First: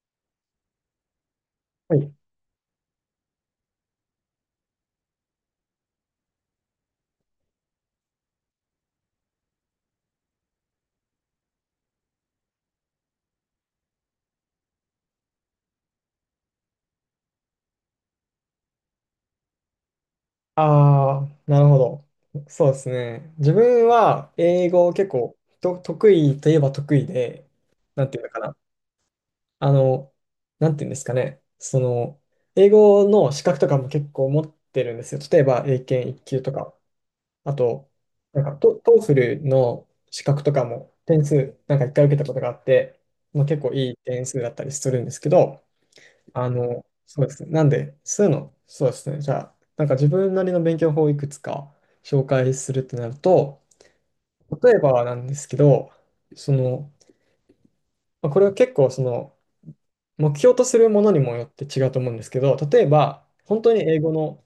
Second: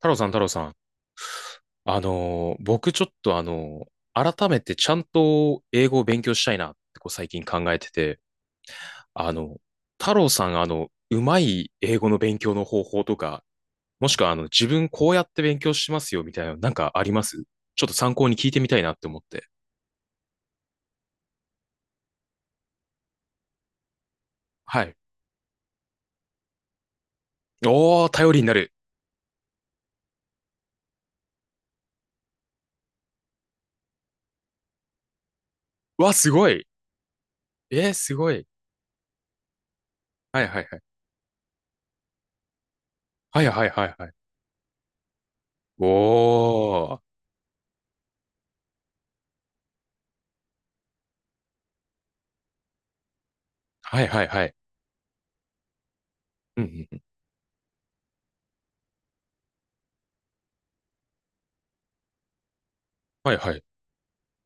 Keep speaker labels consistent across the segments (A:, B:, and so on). A: 太郎さん、太郎さん。
B: はい。
A: 僕ちょっと改めてちゃんと英語を勉強したいなってこう最近考えてて、あの、太郎さん、うまい英語の勉強の方法とか、もしくは自分こうやって勉強しますよみたいなのなんかありますちょっと参考に聞いてみたいなって思って。
B: ああ、なるほど。そうですね。自分は英
A: は
B: 語
A: い。
B: 結構と得意といえば得意で、な
A: おー、
B: んていうの
A: 頼
B: か
A: りにな
B: な。
A: る。
B: あの、なんていうんですかね。英語の資格とかも結構持ってるんですよ。例えば英
A: う
B: 検
A: わ、
B: 一
A: す
B: 級
A: ご
B: と
A: い。
B: か、あと、
A: えー、すご
B: なん
A: い。
B: かトーフルの資
A: は
B: 格
A: い
B: と
A: はい
B: か
A: はい。
B: も点数、なんか一回受けたことがあって、
A: は
B: まあ、
A: い
B: 結
A: はい
B: 構
A: は
B: い
A: い
B: い
A: はい。
B: 点数だったりするんですけど、
A: おー。
B: そうですね。なんで、そうですね。じゃあ、なんか自分なりの勉強法をいくつか紹介するってなると、
A: はいはいはい。
B: 例えばなんですけど、そ
A: うん
B: の、
A: うん。
B: まあこれは結構目標とするものにもよって違うと思うんですけど、例えば、
A: はいは
B: 本
A: い。
B: 当に英語の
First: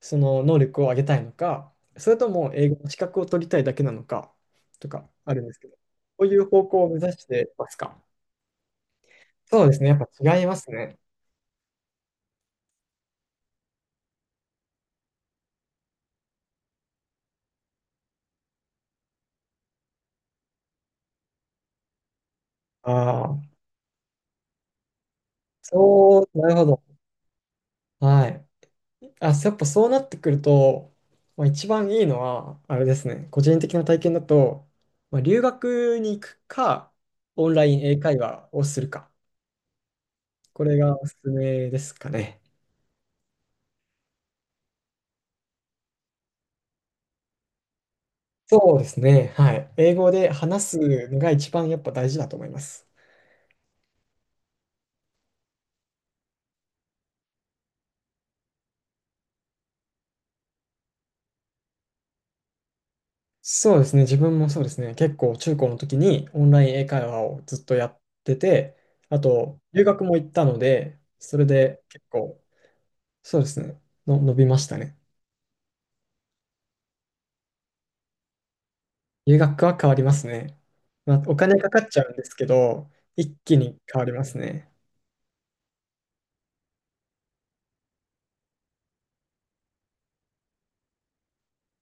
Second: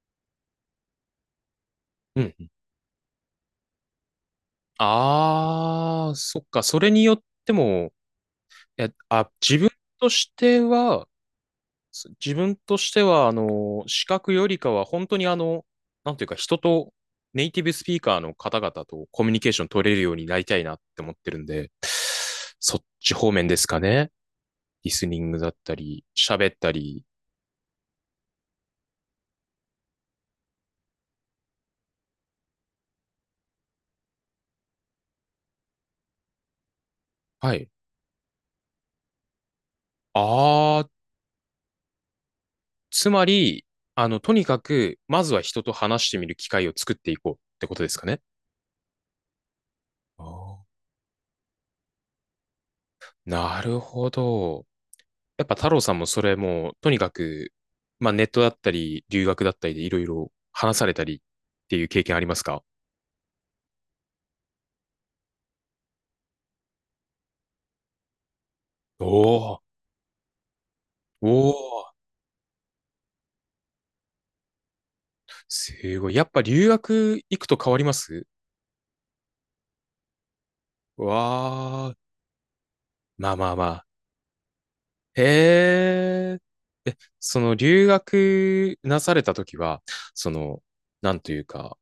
B: その能力を上げたいのか、それ
A: う
B: と
A: ん。
B: も英語の資格を取りたいだけなのか、とかあるんですけど、
A: ああ、
B: こうい
A: そっ
B: う
A: か。
B: 方
A: そ
B: 向を
A: れ
B: 目
A: に
B: 指
A: よっ
B: して
A: て
B: ます
A: も、
B: か？
A: え、あ、
B: そうですね。やっ
A: とし
B: ぱ違いま
A: て
B: すね。
A: は、自分としては、視覚よりかは、本当になんていうか、人とネイティブスピーカーの方々とコミュニケーション取れるようになりたいなって思ってるんで、そっち方
B: あ
A: 面
B: あ、
A: ですかね。リスニングだったり、
B: そう、な
A: 喋
B: る
A: っ
B: ほ
A: た
B: ど。
A: り。
B: はい。あ、やっぱそうなってくると、まあ、一番いいのは、あれですね、個人的な体験だと、まあ、留学に行くか、オ
A: は
B: ンラ
A: い。
B: イン英会話をするか、これ
A: ああ、
B: がおすすめですかね。
A: つまり、とにかく、まずは人と話してみる機会を作っていこうってことですかね。
B: そうですね、はい。英語
A: あ
B: で
A: ー
B: 話すのが一番やっぱ大事だと思います。
A: なるほど。やっぱ太郎さんもそれもう、とにかく、まあネットだったり、留学だったりでいろいろ話されたりっていう経験ありますか？
B: そうですね、自分もそうですね、結構中高の時にオンライン英会話をずっとやってて、あ
A: お
B: と、
A: ー、
B: 留学も行ったので、それ
A: おー、
B: で結構、そうですね、の伸びましたね。
A: すごい。やっぱ留学行くと変わります？
B: 留学は変わりますね。
A: わ
B: まあ、お金かかっ
A: ー、
B: ちゃうんですけど、
A: まあ
B: 一
A: まあ
B: 気
A: ま
B: に
A: あ。
B: 変わりますね。
A: へー。え、その留学なされた時は、その、なんというか、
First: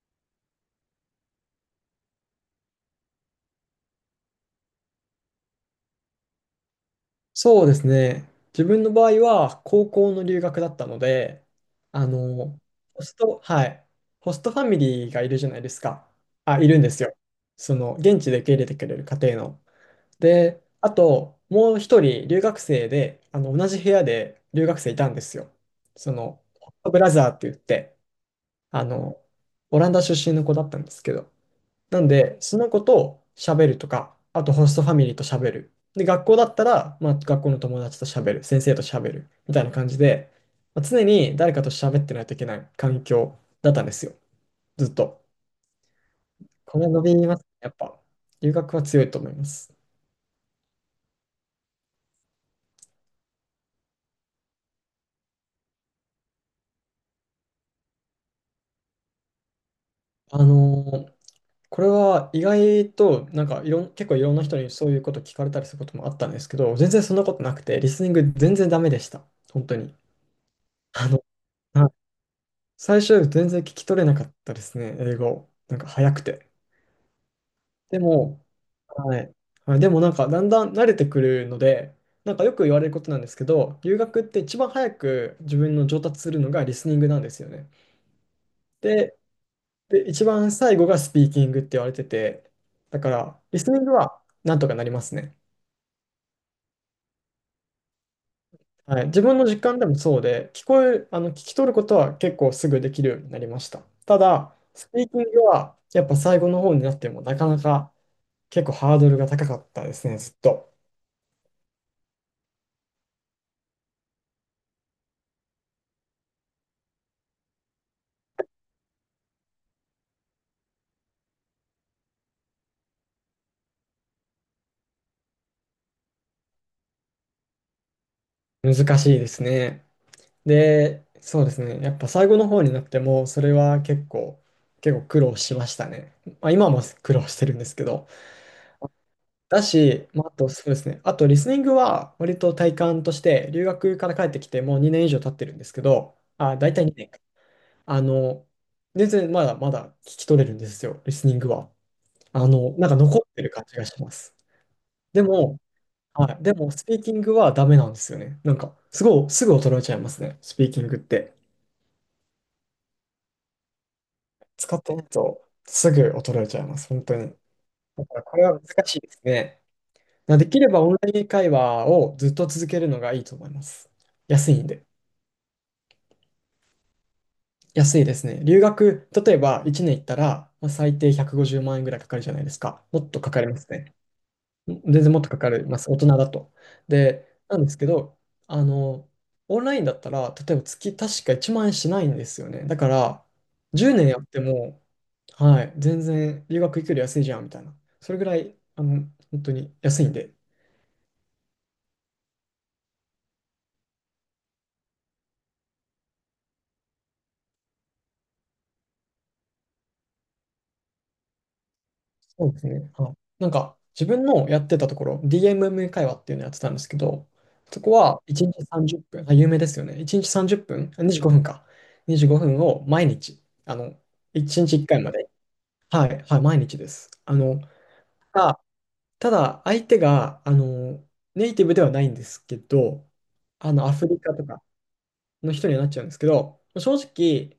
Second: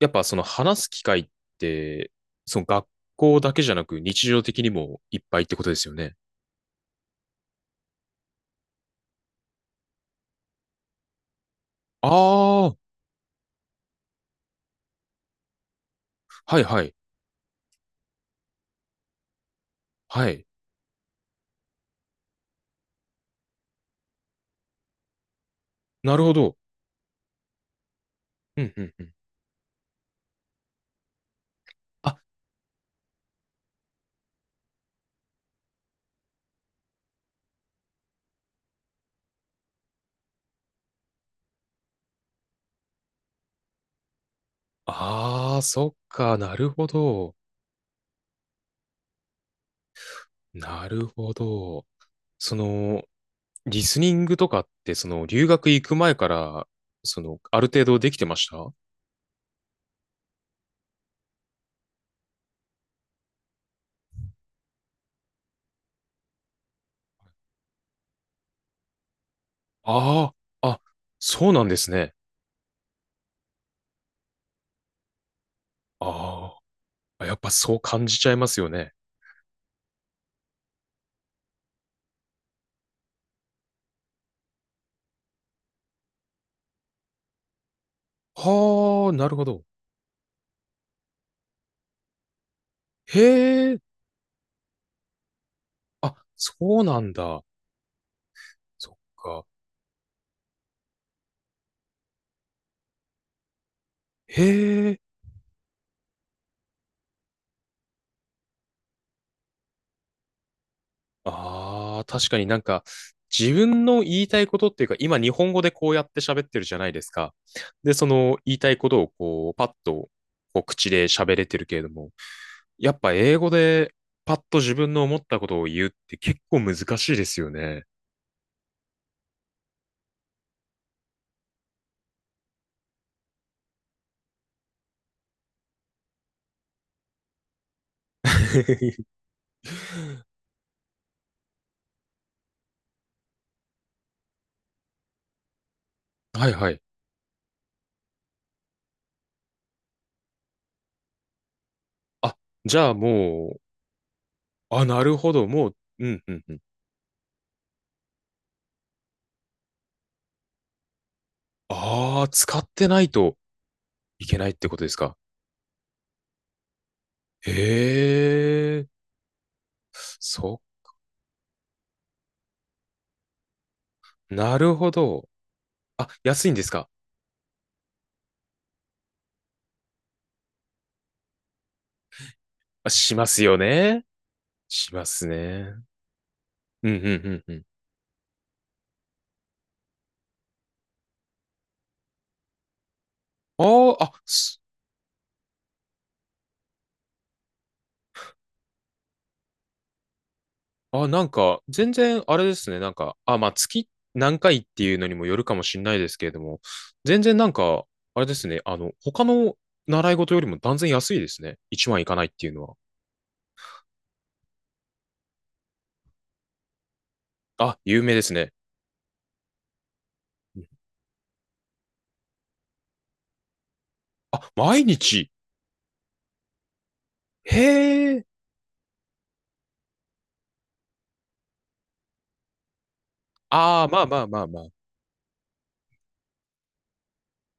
A: やっぱその話す機会って、その学校だけじゃなく日常的にもいっぱいってことですよね。
B: そうですね。自分の場合は高校の留学だったので、あ
A: あ
B: の、
A: あ、
B: ホスト、はい、ホストファミリーがいるじゃないですか。
A: は
B: あ、
A: い
B: いる
A: は
B: んで
A: い、
B: すよ。その、現地で受け入れてくれる家庭の。
A: はい。
B: で、あと、もう一人留学生で、同じ部屋で留学生いたんですよ。
A: なるほど。
B: ホットブラザーって言って、
A: うんう
B: あ
A: んうん。
B: の、オランダ出身の子だったんですけど、なん
A: あ、
B: で、その子と喋るとか、あとホストファミリーと喋る。で、学校だったら、まあ、学校の友達と喋る、先生と喋る、みたいな感じで、まあ、常に誰かと喋ってないといけない環境だったんですよ。ずっと。
A: ああ、そっか、なる
B: こ
A: ほ
B: れは伸び
A: ど。
B: ますね。やっぱ、留学は強いと思います。
A: なるほど。その、リスニングとかって、その、留学行く前から、その、ある程度できてました？
B: あのーこれは意外と、なんかいろん、結構いろんな人にそういうこと聞かれたりすることもあったんですけど、全然そんなことなくて、リスニング全然ダメでした。本当に。
A: ああ、あ、
B: あの、
A: そうなんで
B: は
A: す
B: い。
A: ね。
B: 最初全然聞き取れなかったですね、英語。なんか早くて。
A: ああ、やっぱそう
B: で
A: 感じちゃい
B: も、
A: ますよね。
B: はい。はい、でもなんかだんだん慣れてくるので、なんかよく言われることなんですけど、留学って一番早く自分の上達するのがリスニングなんですよね。
A: はあ、
B: で、
A: なるほど。
B: で、一番最後がスピーキングって言われてて、だからリ
A: へ
B: ス
A: え、
B: ニングはなんとかなりますね。
A: あ、そうなんだ。そっ
B: はい、自分
A: か。
B: の実感でもそうで、聞こえる、あの、聞き取ることは結構すぐできるようになりました。ただ、
A: へ
B: ス
A: え。
B: ピーキングはやっぱ最後の方になってもなかなか結構ハードルが高かったですね、ずっと。
A: ああ、確かになんか、自分の言いたいことっていうか、今日本語でこうやって喋ってるじゃないですか。で、その言いたいことをこう、パッとこう口で喋れてるけれども、やっぱ英語でパッと自分の思ったことを言うって結構難しいですよね。
B: 難しいですね。で、そうですね、やっぱ最後の方になっても、それは結構、苦労しましたね。まあ、今も苦労してるんですけど。だし、まあ、あとそうですね、あとリスニングは割と体感として、留学から帰ってきてもう2年以上経ってるんですけど、
A: はい
B: あ、
A: は
B: 大
A: い。
B: 体2年か。あの、全然まだまだ聞き取れるんですよ、リスニングは。
A: あ、じ
B: な
A: ゃ
B: ん
A: あ
B: か残ってる
A: も
B: 感じがします。
A: う、あ、なる
B: で
A: ほど、
B: も、
A: もう、うんう
B: はい。
A: ん
B: で
A: うん。
B: も、スピーキングはダメなんですよね。なんか、すごい、すぐ衰えちゃいますね。スピーキングって。
A: ああ、使ってないといけないって
B: 使
A: こ
B: っ
A: とです
B: てない
A: か？
B: と、すぐ衰えちゃいます。本当に。
A: へ
B: だから、これは難
A: え、
B: しいですね。で
A: そ
B: きればオンライン会話をずっと続けるのがいいと思います。
A: う、
B: 安
A: な
B: いん
A: る
B: で。
A: ほど。あ、安いんですか？
B: 安いですね。留学、例えば1年行ったら、まあ最低150万円ぐらいかかるじゃないですか。
A: あ、
B: もっ
A: し
B: と
A: ま
B: かか
A: す
B: り
A: よ
B: ますね。
A: ね。
B: 全
A: しま
B: 然もっ
A: す
B: とかかりま
A: ね。
B: す、大人だと。
A: うん、うん、
B: で、
A: うん、う
B: な
A: ん。
B: んですけど、あの、オンラインだったら、例えば月確か1万円しないんですよね。だから、
A: あ
B: 10
A: あ、
B: 年や
A: あ、
B: って
A: す
B: も、はい、全然留学行くより安いじゃんみたいな。それぐらい、本当に安いんで。
A: あ、なんか、全然、あれですね。なんか、あ、まあ、月何回っていうのにもよるかもしれないですけれども、全然なんか、あれですね。他の習い事よりも断然安いですね。1万いかないって
B: そ
A: いう
B: うで
A: の
B: す
A: は。
B: ね。はい。なんか、自分のやってたところ、DMM 会話っていうのやってたんですけど、
A: あ、
B: そこ
A: 有名で
B: は
A: す
B: 1
A: ね。
B: 日30分、あ、有名ですよね。1日30
A: うん。
B: 分、あ25分か。25分を毎日、
A: あ、
B: 1日
A: 毎
B: 1回まで。
A: 日。
B: はい、はい、毎日です。
A: へえ。
B: あただ、相手が、ネイティブではないんですけど、
A: ああ、
B: ア
A: まあ
B: フリ
A: まあ
B: カ
A: ま
B: と
A: あま
B: か
A: あ。
B: の人にはなっちゃうんですけど、正直、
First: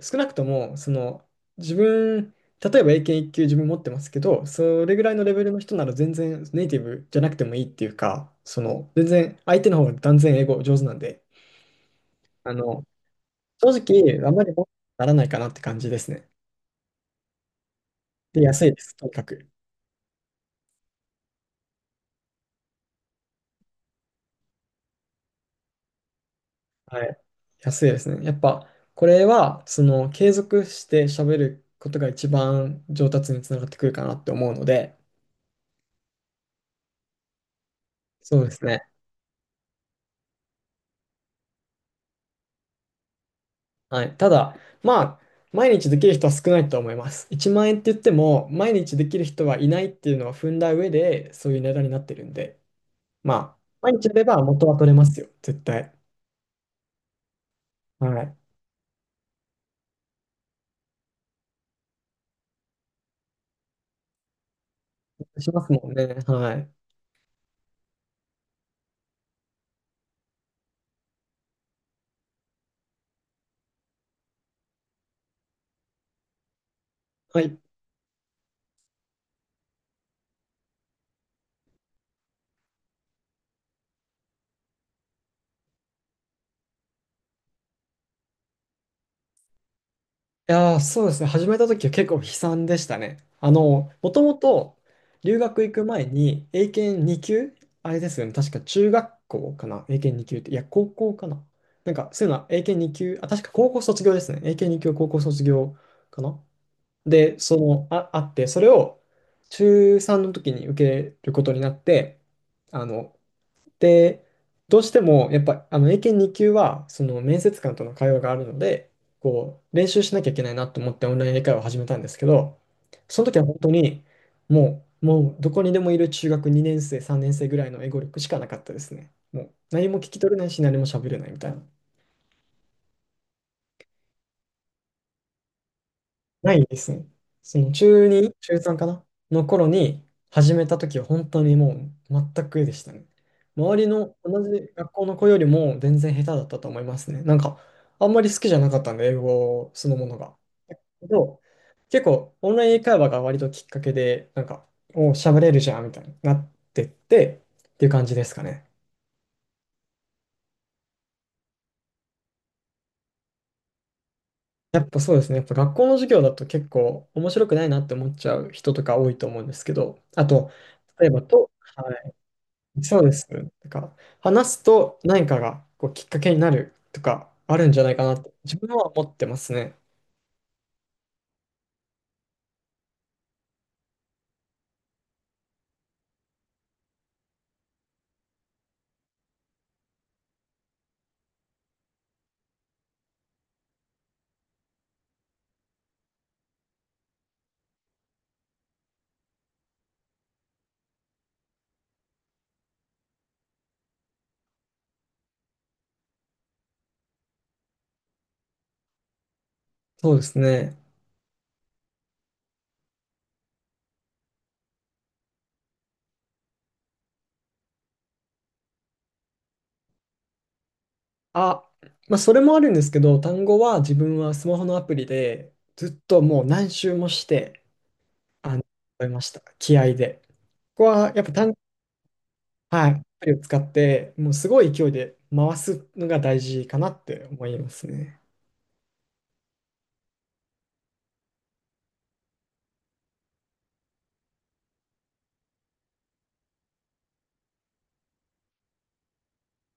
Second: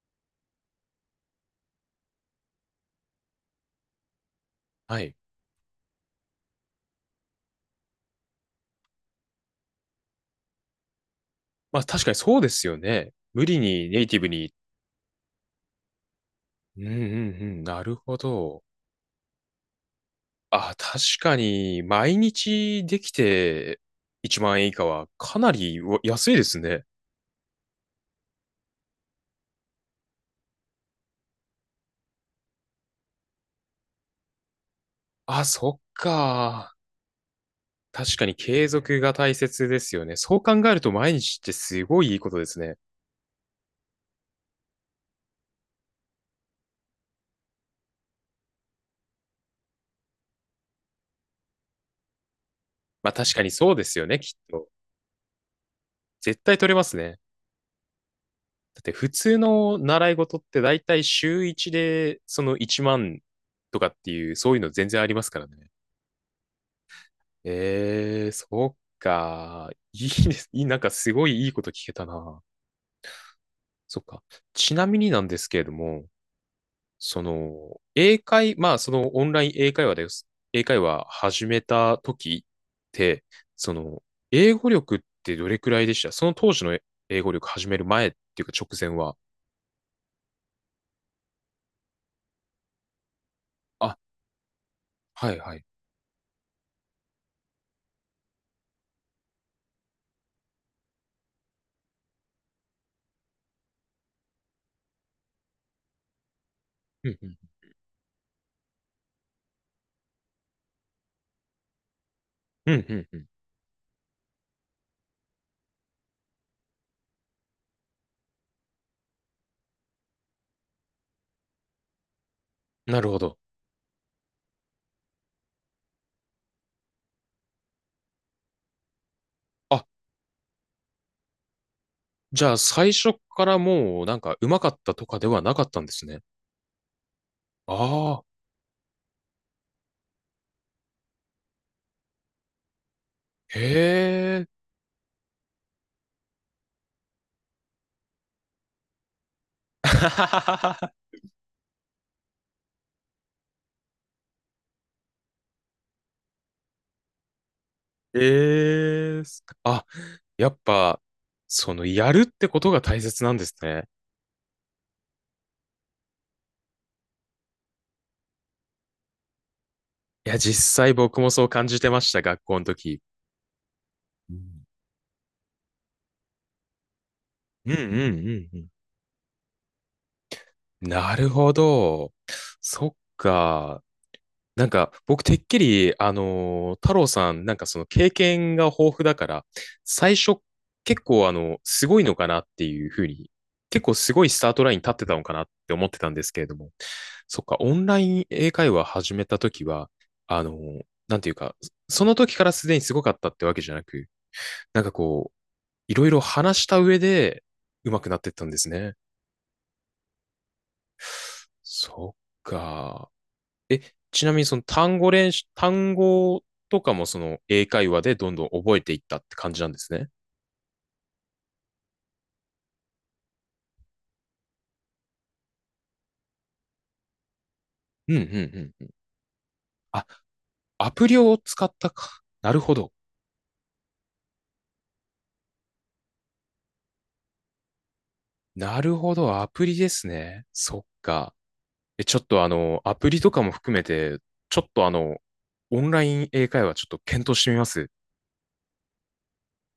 B: 少なくとも、自分、例えば英検一級自分持ってますけど、それ
A: は
B: ぐら
A: い。
B: いのレベルの人なら全然ネイティブじゃなくてもいいっていうか、全然相手の方が断然英語上手なんで、
A: まあ、確かにそうで
B: あ
A: すよ
B: の、
A: ね。無理
B: 正
A: にネイティ
B: 直、
A: ブ
B: あんま
A: に。
B: り問題にならないかなって感じですね。
A: うん、うん、うん。なるほ
B: で、
A: ど。
B: 安いです、とにかく。
A: あ、確かに、毎日できて1万円以下はかなりうわ安いですね。
B: はい。安いですね。やっぱ、これは、継続して喋ることが一番上達につながってくるかなって思うので、
A: あ、そっか。確かに
B: そうです
A: 継
B: ね。
A: 続が大切ですよね。そう考えると毎日ってすごいいいことですね。
B: はい。ただ、まあ、毎日できる人は少ないと思います。1万円って言っても、毎日できる人はいないっていうのは踏んだ上で、そういう値段になってるんで、
A: まあ確かに
B: まあ、
A: そうで
B: 毎
A: す
B: 日
A: よ
B: や
A: ね、
B: れ
A: き
B: ば
A: っ
B: 元
A: と。
B: は取れますよ、絶対。
A: 絶対取れますね。
B: はい。
A: だって普通の習い事って大体週1でその1万とかっていう、そういうの全然ありますから
B: しま
A: ね。
B: すもんね。はい。
A: そっか。いいです。いい、なんかすごいいいこと聞けたな。そっか。ちなみになんですけれども、そ
B: はい。
A: の、まあ、そのオンライン英会話です。英会話始めた時って、その、英語力ってどれくらいでした？その当時の英語力始める前っていうか直前は。
B: いやー、そうですね。始めた時は結構悲惨でしたね。
A: あ、
B: もともと
A: はい
B: 留
A: は
B: 学
A: い。
B: 行く前に英検2級あれですよね。確か中学校かな。英検2級って。いや、高校かな。なんか、そういうのは英検2級、あ、確か高校卒業ですね。英検2級高校卒業かな。
A: うんうん。
B: で、あって、それを中3の時に受けることになって、
A: う
B: あ
A: んうんう
B: の、
A: ん。
B: で、どうしても、やっぱ、英検2級は、面接官との会話があるので、こう、練習しなきゃいけないなと思ってオンライン英会話を始めたんですけど、
A: なるほ
B: その
A: ど。
B: 時は本当に、もう、もう、どこにでもいる中学2年生、3年生ぐらいの英語力しかなかったですね。もう、
A: あ、
B: 何も聞き取れないし、何も喋れないみたいな。
A: じゃあ最初からもうなんか上手かったとかではなかったんですね。
B: ないですね。その
A: あ
B: 中
A: あ、
B: 2、中3かなの頃に始めた時は本当にもう全くでしたね。
A: へ
B: 周りの同
A: え。
B: じ学校の子よりも全然下手だったと思いますね。なんかあんまり好きじゃなかったんで、英語そのものが。けど、結構オンライン英会話が割ときっかけで、なんか、お喋れるじゃんみたいになってってっていう感じですかね。
A: ええ。あ、やっぱ、やるってことが大切なんですね。
B: やっぱそうですね。やっぱ学校の授業だと結構面白くないなって思っちゃう人とか多いと思うんですけど、あ
A: いや、
B: と、
A: 実際
B: 例え
A: 僕
B: ば
A: もそう
B: と、
A: 感じ
B: は
A: てました、学校の
B: い、
A: 時。
B: そうです。なんか、
A: う
B: 話す
A: ん、
B: と何かがこうきっかけになるとかある
A: うん
B: ん
A: う
B: じゃないかなって
A: んう
B: 自
A: ん
B: 分は思ってますね。
A: うん。なるほど。そっか。なんか、僕、てっきり、太郎さん、なんかその経験が豊富だから、最初、結構、すごいのかなっていうふうに、結構すごいスタートラインに立ってたのかなって思ってたんですけれども。そっか、オンライン英会話始めたときは、あの、なんていうか、その時からすでにすごかったってわけじゃなく、なんかこう、いろいろ話した上で上手くなってったんですね。
B: そうですね。
A: そっか。え、ちなみにその単語練習、単語とかもその英会話でどんどん覚えていったって感じなんですね。
B: あ、まあそれもあるんですけど、単語は自分はスマホのアプリでずっともう何周もして、
A: うんう
B: あの、
A: んうん。
B: 覚えました。気合
A: あ、
B: で。ここ
A: アプ
B: は
A: リ
B: やっぱ
A: を使ったか。なるほ
B: はい、
A: ど。
B: アプリを使って、もうすごい勢いで回すのが大事かなって思いますね。
A: なるほど、アプリですね。そっか。え、ちょっとアプリとかも含めて、ちょっとオンライン英会話ちょっと検討してみます。